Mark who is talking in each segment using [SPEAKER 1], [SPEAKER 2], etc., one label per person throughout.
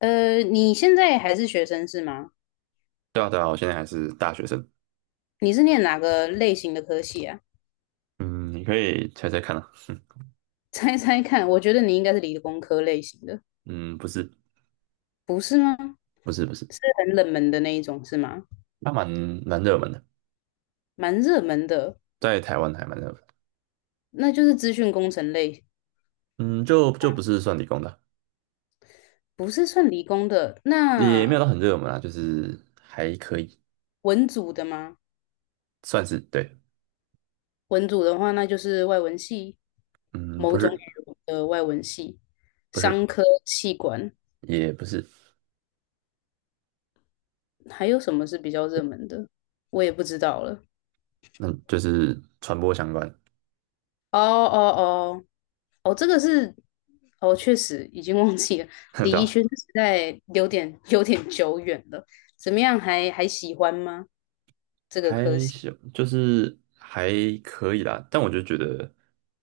[SPEAKER 1] 你现在还是学生是吗？
[SPEAKER 2] 对啊，对啊，我现在还是大学生。
[SPEAKER 1] 你是念哪个类型的科系啊？
[SPEAKER 2] 嗯，你可以猜猜看啊。
[SPEAKER 1] 猜猜看，我觉得你应该是理工科类型的，
[SPEAKER 2] 嗯，不是，
[SPEAKER 1] 不是吗？
[SPEAKER 2] 不是，不是，
[SPEAKER 1] 是很冷门的那一种是吗？
[SPEAKER 2] 它蛮热门的，
[SPEAKER 1] 蛮热门的，
[SPEAKER 2] 在台湾还蛮热门的。
[SPEAKER 1] 那就是资讯工程类，
[SPEAKER 2] 嗯，就不是算理工的，
[SPEAKER 1] 不是算理工的。
[SPEAKER 2] 也没有
[SPEAKER 1] 那
[SPEAKER 2] 到很热门啊，就是还可以，
[SPEAKER 1] 文组的吗？
[SPEAKER 2] 算是对。
[SPEAKER 1] 文组的话，那就是外文系，
[SPEAKER 2] 嗯，
[SPEAKER 1] 某
[SPEAKER 2] 不
[SPEAKER 1] 种
[SPEAKER 2] 是，
[SPEAKER 1] 语文的外文系，
[SPEAKER 2] 不是，
[SPEAKER 1] 商科、气管，
[SPEAKER 2] 也不是，
[SPEAKER 1] 还有什么是比较热门的？我也不知道了。
[SPEAKER 2] 嗯，就是传播相关，
[SPEAKER 1] 哦哦哦，哦，这个是，哦，确实已经忘记了，
[SPEAKER 2] 对
[SPEAKER 1] 李怡
[SPEAKER 2] 吧？
[SPEAKER 1] 轩时代有点久远了。怎么样还，还喜欢吗？这个科
[SPEAKER 2] 还
[SPEAKER 1] 系？
[SPEAKER 2] 行，就是还可以啦。但我就觉得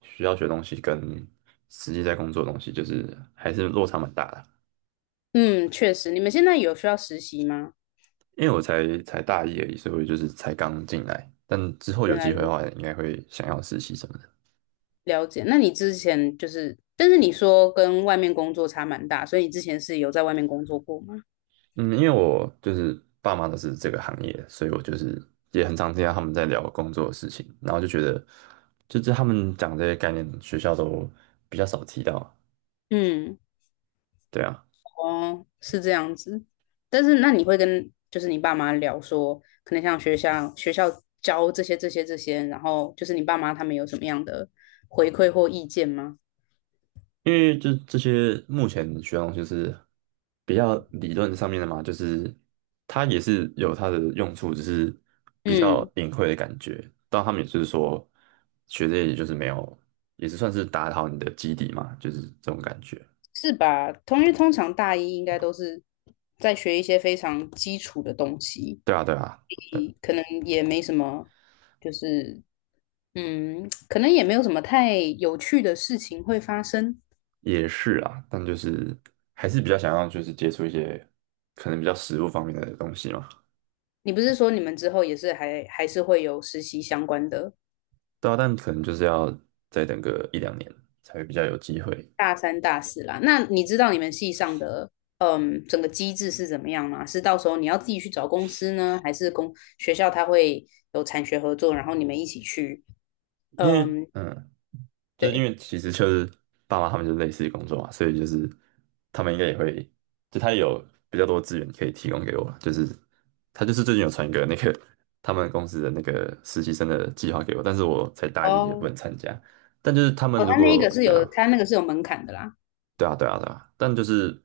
[SPEAKER 2] 需要学的东西跟实际在工作的东西，就是还是落差蛮大的。
[SPEAKER 1] 嗯，确实，你们现在有需要实习吗？
[SPEAKER 2] 因为我才大一而已，所以我就是才刚进来。但之后有
[SPEAKER 1] 原来
[SPEAKER 2] 机会的
[SPEAKER 1] 如
[SPEAKER 2] 话，
[SPEAKER 1] 此，
[SPEAKER 2] 应该会想要实习什么的。
[SPEAKER 1] 了解。那你之前就是，但是你说跟外面工作差蛮大，所以你之前是有在外面工作过吗？
[SPEAKER 2] 嗯，因为我就是爸妈都是这个行业的所以我就是也很常听到他们在聊工作的事情，然后就觉得，就是他们讲这些概念，学校都比较少提到。
[SPEAKER 1] 嗯。
[SPEAKER 2] 对啊，
[SPEAKER 1] 哦，是这样子。但是那你会跟就是你爸妈聊说，可能像学校教这些，然后就是你爸妈他们有什么样的回馈或意见吗？
[SPEAKER 2] 因为这些目前学用就是比较理论上面的嘛，就是它也是有它的用处，只是比较
[SPEAKER 1] 嗯，
[SPEAKER 2] 隐晦的感觉。他们也是说学这些也就是没有，也是算是打好你的基底嘛，就是这种感觉。
[SPEAKER 1] 是吧？通因为通常大一应该都是在学一些非常基础的东西，
[SPEAKER 2] 对啊，对啊，
[SPEAKER 1] 可能也没什么，就是嗯，可能也没有什么太有趣的事情会发生。
[SPEAKER 2] 也是啊，但就是还是比较想要就是接触一些可能比较实物方面的东西嘛。
[SPEAKER 1] 你不是说你们之后也是还还是会有实习相关的，
[SPEAKER 2] 对啊，但可能就是要再等个一两年才会比较有机会，
[SPEAKER 1] 大三、大四啦。那你知道你们系上的嗯整个机制是怎么样吗？是到时候你要自己去找公司呢，还是公学校它会有产学合作，然后你们一起去？
[SPEAKER 2] 因为
[SPEAKER 1] 嗯，
[SPEAKER 2] 嗯。就是因
[SPEAKER 1] 对，
[SPEAKER 2] 为其实就是爸妈他们就是类似的工作嘛，所以就是他们应该也会，就他也有比较多资源可以提供给我了。就是他就是最近有传一个那个他们公司的那个实习生的计划给我，但是我才大一也不
[SPEAKER 1] 哦，
[SPEAKER 2] 能参加。但就是他们
[SPEAKER 1] 哦，
[SPEAKER 2] 如
[SPEAKER 1] 他那
[SPEAKER 2] 果
[SPEAKER 1] 个是
[SPEAKER 2] 对
[SPEAKER 1] 有，
[SPEAKER 2] 啊，
[SPEAKER 1] 他那个是有门槛的啦，
[SPEAKER 2] 对啊，对啊，对啊，但就是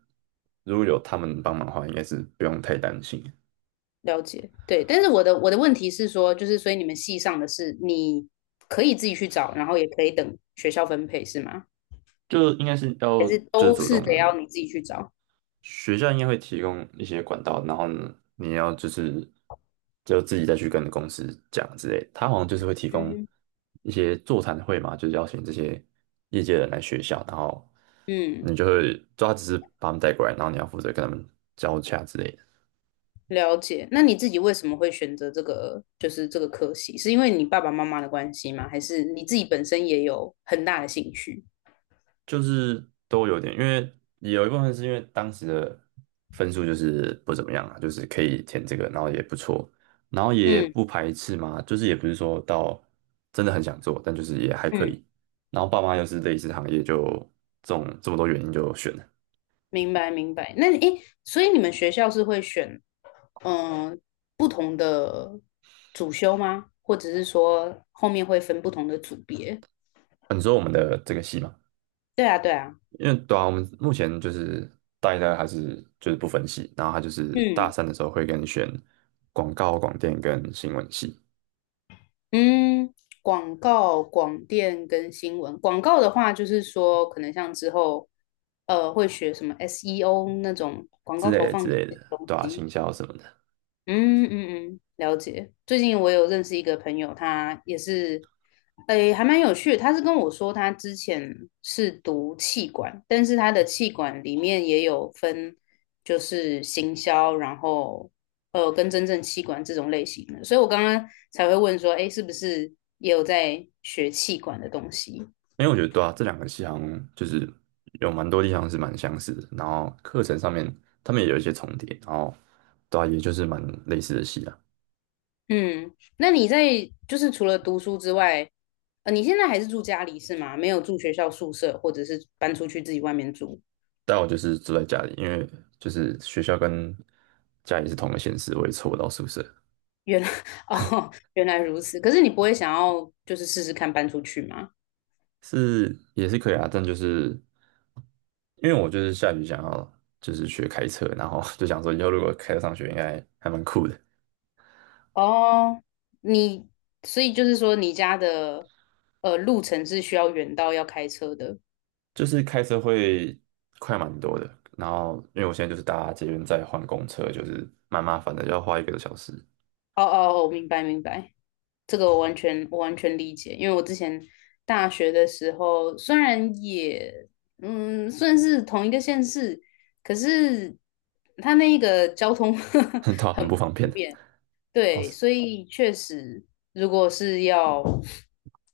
[SPEAKER 2] 如果有他们帮忙的话，应该是不用太担心，
[SPEAKER 1] 了解。对，但是我的问题是说，就是所以你们系上的是你可以自己去找，然后也可以等学校分配是吗？
[SPEAKER 2] 就应该是
[SPEAKER 1] 还
[SPEAKER 2] 要
[SPEAKER 1] 是
[SPEAKER 2] 就是
[SPEAKER 1] 都
[SPEAKER 2] 主
[SPEAKER 1] 是
[SPEAKER 2] 动
[SPEAKER 1] 得要你自己去找？
[SPEAKER 2] 学校应该会提供一些管道，然后呢，你要就是就自己再去跟公司讲之类的。他好像就是会提供
[SPEAKER 1] 嗯
[SPEAKER 2] 一些座谈会嘛，就是邀请这些业界人来学校，然后
[SPEAKER 1] 嗯。
[SPEAKER 2] 你就会抓他只是把他们带过来，然后你要负责跟他们交洽之类的。
[SPEAKER 1] 了解。那你自己为什么会选择这个，就是这个科系？是因为你爸爸妈妈的关系吗？还是你自己本身也有很大的兴趣？
[SPEAKER 2] 就是都有点，因为有一部分是因为当时的分数就是不怎么样啊，就是可以填这个，然后也不错，然后也
[SPEAKER 1] 嗯
[SPEAKER 2] 不排斥嘛，就是也不是说到真的很想做，但就是也还可
[SPEAKER 1] 嗯，
[SPEAKER 2] 以。然后爸妈又是类似行业，就这种这么多原因就选了。
[SPEAKER 1] 明白明白。那你诶，所以你们学校是会选嗯、呃不同的主修吗？或者是说后面会分不同的组别？
[SPEAKER 2] 啊你说我们的这个系嘛，
[SPEAKER 1] 对啊对啊，
[SPEAKER 2] 因为对啊，我们目前就是大一、大二还是就是不分系，然后他就是大
[SPEAKER 1] 嗯
[SPEAKER 2] 三的时候会跟你选广告、广电跟新闻系
[SPEAKER 1] 嗯，广告、广电跟新闻。广告的话，就是说，可能像之后，会学什么 SEO 那种广
[SPEAKER 2] 之
[SPEAKER 1] 告
[SPEAKER 2] 类
[SPEAKER 1] 投
[SPEAKER 2] 的之
[SPEAKER 1] 放这
[SPEAKER 2] 类
[SPEAKER 1] 些
[SPEAKER 2] 的，
[SPEAKER 1] 东
[SPEAKER 2] 对啊，
[SPEAKER 1] 西。
[SPEAKER 2] 行销什么的。
[SPEAKER 1] 嗯嗯嗯，了解。最近我有认识一个朋友，他也是，诶，还蛮有趣的。他是跟我说，他之前是读气管，但是他的气管里面也有分，就是行销，然后跟真正气管这种类型的。所以我刚刚才会问说，诶，是不是也有在学气管的东西？
[SPEAKER 2] 因为我觉得对啊，这两个系好像就是有蛮多地方是蛮相似的，然后课程上面他们也有一些重叠，然后对啊，也就是蛮类似的系啊。
[SPEAKER 1] 嗯，那你在就是除了读书之外，你现在还是住家里是吗？没有住学校宿舍，或者是搬出去自己外面住？
[SPEAKER 2] 但我就是住在家里，因为就是学校跟家里是同个县市，我也凑不到宿舍，
[SPEAKER 1] 原来 哦，原来如此。可是你不会想要就是试试看搬出去吗？
[SPEAKER 2] 是也是可以啊，但就是因为我就是下雨想要就是学开车，然后就想说以后如果开车上学应该还蛮酷的。
[SPEAKER 1] 哦，你所以就是说你家的路程是需要远到要开车的。
[SPEAKER 2] 就是开车会快蛮多的，然后因为我现在就是搭捷运再换公车，就是蛮麻烦的，要花一个多小时，
[SPEAKER 1] 哦哦，我明白明白，这个我完全理解，因为我之前大学的时候虽然也嗯算是同一个县市，可是它那个交通 很
[SPEAKER 2] 很
[SPEAKER 1] 不
[SPEAKER 2] 不方便
[SPEAKER 1] 方
[SPEAKER 2] 的。
[SPEAKER 1] 便。
[SPEAKER 2] 哦，
[SPEAKER 1] 对，
[SPEAKER 2] 是
[SPEAKER 1] 所以确实，如果是要，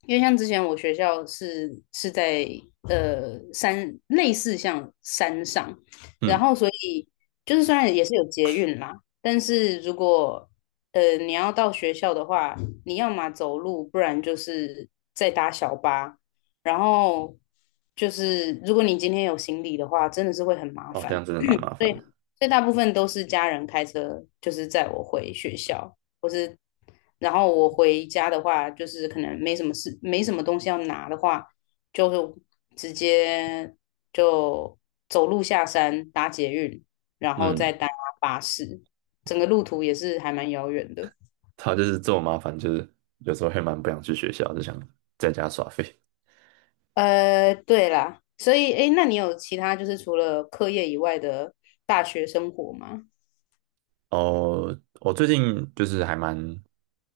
[SPEAKER 1] 因为像之前我学校是在山，类似像山上，然
[SPEAKER 2] 嗯，
[SPEAKER 1] 后所以就是虽然也是有捷运啦，但是如果你要到学校的话，你要么走路，不然就是再搭小巴，然后就是如果你今天有行李的话，真的是会很麻
[SPEAKER 2] 哦，这
[SPEAKER 1] 烦。
[SPEAKER 2] 样真的蛮麻
[SPEAKER 1] 所
[SPEAKER 2] 烦
[SPEAKER 1] 以，
[SPEAKER 2] 的。
[SPEAKER 1] 所以大部分都是家人开车，就是载我回学校，或是然后我回家的话，就是可能没什么事，没什么东西要拿的话，就是直接就走路下山搭捷运，然后再
[SPEAKER 2] 嗯，
[SPEAKER 1] 搭巴士，整个路途也是还蛮遥远的。
[SPEAKER 2] 他就是这么麻烦，就是有时候会蛮不想去学校，就想在家耍废。
[SPEAKER 1] 对啦，所以诶，那你有其他就是除了课业以外的大学生活吗？
[SPEAKER 2] 哦，我最近就是还蛮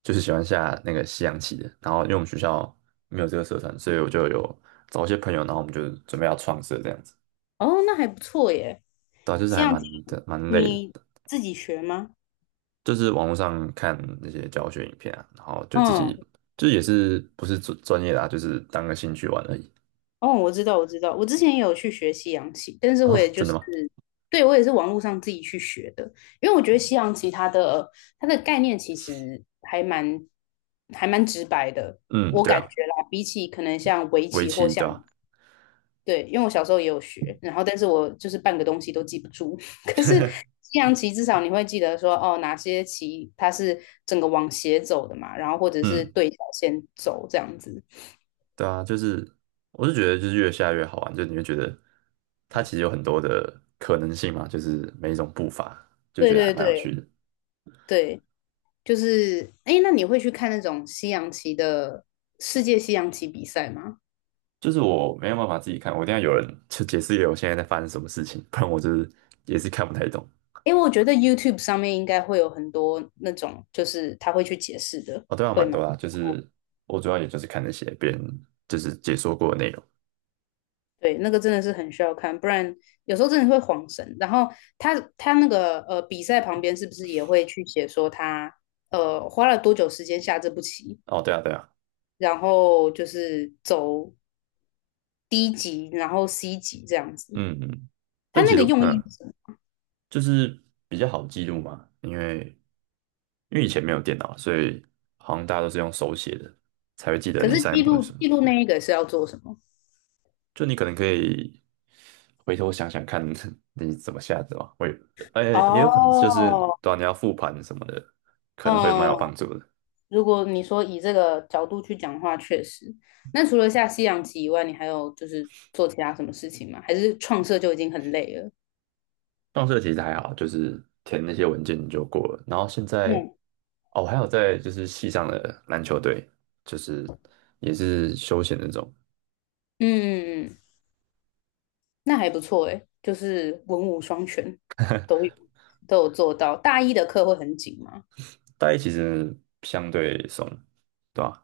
[SPEAKER 2] 就是喜欢下那个西洋棋的，然后因为我们学校没有这个社团，所以我就有找一些朋友，然后我们就准备要创社这样子。
[SPEAKER 1] 哦，那还不错耶。
[SPEAKER 2] 对啊就是
[SPEAKER 1] 西
[SPEAKER 2] 还
[SPEAKER 1] 洋棋
[SPEAKER 2] 蛮的蛮累
[SPEAKER 1] 你
[SPEAKER 2] 的。
[SPEAKER 1] 自己学吗？
[SPEAKER 2] 就是网络上看那些教学影片啊，然后就自
[SPEAKER 1] 嗯，
[SPEAKER 2] 己就也是不是专业的啊，就是当个兴趣玩而已。
[SPEAKER 1] 哦，我知道，我知道，我之前也有去学西洋棋，但是我
[SPEAKER 2] 哦，
[SPEAKER 1] 也就
[SPEAKER 2] 真
[SPEAKER 1] 是，
[SPEAKER 2] 的吗？
[SPEAKER 1] 对，我也是网络上自己去学的，因为我觉得西洋棋它的它的概念其实还蛮直白的，
[SPEAKER 2] 嗯，
[SPEAKER 1] 我
[SPEAKER 2] 对
[SPEAKER 1] 感觉
[SPEAKER 2] 啊，
[SPEAKER 1] 啦，比起可能像围
[SPEAKER 2] 围
[SPEAKER 1] 棋或
[SPEAKER 2] 棋对
[SPEAKER 1] 像。
[SPEAKER 2] 吧？
[SPEAKER 1] 对，因为我小时候也有学，然后但是我就是半个东西都记不住。可是西洋棋至少你会记得说，哦，哪些棋它是整个往斜走的嘛，然后或者是
[SPEAKER 2] 嗯，
[SPEAKER 1] 对角线走这样子。
[SPEAKER 2] 对啊，就是我是觉得就是越下越好玩，就你会觉得它其实有很多的可能性嘛，就是每一种步伐就
[SPEAKER 1] 对
[SPEAKER 2] 觉得还
[SPEAKER 1] 对
[SPEAKER 2] 蛮有趣
[SPEAKER 1] 对，
[SPEAKER 2] 的。
[SPEAKER 1] 对，就是哎，那你会去看那种西洋棋的世界西洋棋比赛吗？
[SPEAKER 2] 就是我没有办法自己看，我一定要有人去解释给我现在在发生什么事情，不然我就是也是看不太懂。
[SPEAKER 1] 因为我觉得 YouTube 上面应该会有很多那种，就是他会去解释的，
[SPEAKER 2] 哦，对啊，
[SPEAKER 1] 会
[SPEAKER 2] 蛮
[SPEAKER 1] 吗？
[SPEAKER 2] 多啦，就是我主要也就是看那些别人就是解说过的内容。
[SPEAKER 1] 对，那个真的是很需要看，不然有时候真的会晃神。然后他他那个比赛旁边是不是也会去写说他花了多久时间下这步棋，
[SPEAKER 2] 哦，对啊，对啊，
[SPEAKER 1] 然后就是走 D 级，然后 C 级这样子。
[SPEAKER 2] 嗯嗯，
[SPEAKER 1] 他
[SPEAKER 2] 但
[SPEAKER 1] 那
[SPEAKER 2] 其
[SPEAKER 1] 个
[SPEAKER 2] 实
[SPEAKER 1] 用意是
[SPEAKER 2] 嗯，
[SPEAKER 1] 什么，
[SPEAKER 2] 就是比较好记录嘛，因为因为以前没有电脑，所以好像大家都是用手写的，才会记得
[SPEAKER 1] 可
[SPEAKER 2] 你
[SPEAKER 1] 是
[SPEAKER 2] 上一
[SPEAKER 1] 记
[SPEAKER 2] 步是什
[SPEAKER 1] 录
[SPEAKER 2] 么。
[SPEAKER 1] 记录那一个是要做什么？
[SPEAKER 2] 就你可能可以回头想想看 你怎么下的吧，会，哎，也有可能就是，
[SPEAKER 1] 哦，
[SPEAKER 2] 对啊，你要复盘什么的，可能会蛮有
[SPEAKER 1] 嗯，
[SPEAKER 2] 帮助的。
[SPEAKER 1] 如果你说以这个角度去讲的话，确实。那除了下西洋棋以外，你还有就是做其他什么事情吗？还是创设就已经很累了？
[SPEAKER 2] 上色其实还好，就是填那些文件就过了。然后现在，
[SPEAKER 1] 嗯。
[SPEAKER 2] 哦，我还有在就是系上的篮球队，就是也是休闲那种。
[SPEAKER 1] 嗯，嗯嗯嗯，那还不错诶，就是文武双全，都有都有做到。大一的课会很紧吗？
[SPEAKER 2] 大一其实相对松，对吧？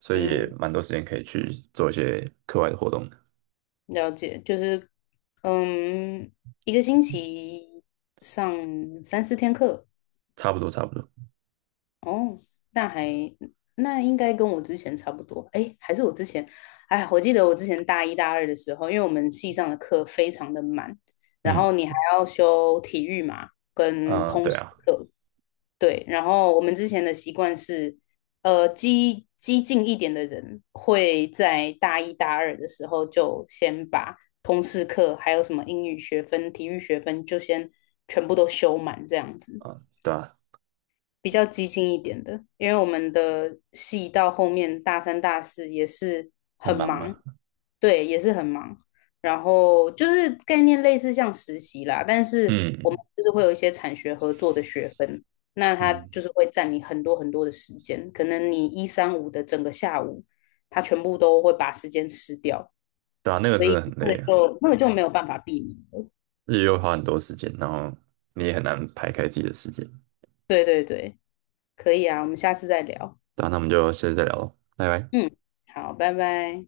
[SPEAKER 2] 所以也
[SPEAKER 1] 嗯，
[SPEAKER 2] 蛮多时间可以去做一些课外的活动的，
[SPEAKER 1] 了解，就是嗯，一个星期上三四天课，
[SPEAKER 2] 差不多差不多。
[SPEAKER 1] 哦，那还，那应该跟我之前差不多。诶，还是我之前，哎，我记得我之前大一大二的时候，因为我们系上的课非常的满，然后
[SPEAKER 2] 嗯，
[SPEAKER 1] 你还要修体育嘛，跟
[SPEAKER 2] 啊、
[SPEAKER 1] 通
[SPEAKER 2] 对
[SPEAKER 1] 识
[SPEAKER 2] 啊，
[SPEAKER 1] 课。对，然后我们之前的习惯是，激进一点的人会在大一大二的时候就先把通识课，还有什么英语学分、体育学分，就先全部都修满，这样子，
[SPEAKER 2] 啊、对啊，
[SPEAKER 1] 比较激进一点的。因为我们的系到后面大三、大四也是
[SPEAKER 2] 很
[SPEAKER 1] 很
[SPEAKER 2] 忙
[SPEAKER 1] 忙，
[SPEAKER 2] 吗？
[SPEAKER 1] 对，也是很忙。然后就是概念类似像实习啦，但是我们
[SPEAKER 2] 嗯
[SPEAKER 1] 就是会有一些产学合作的学分，那它
[SPEAKER 2] 嗯，
[SPEAKER 1] 就是会占你很多的时间，可能你一三五的整个下午，它全部都会把时间吃掉，
[SPEAKER 2] 对啊，那个
[SPEAKER 1] 所
[SPEAKER 2] 真
[SPEAKER 1] 以
[SPEAKER 2] 的很
[SPEAKER 1] 那个
[SPEAKER 2] 累啊，
[SPEAKER 1] 就那个就没有办法避免了。
[SPEAKER 2] 日又花很多时间，然后你也很难排开自己的时间。
[SPEAKER 1] 对对对，可以啊，我们下次再聊。
[SPEAKER 2] 对啊，那我们就下次再聊喽，拜拜。
[SPEAKER 1] 嗯，好，拜拜。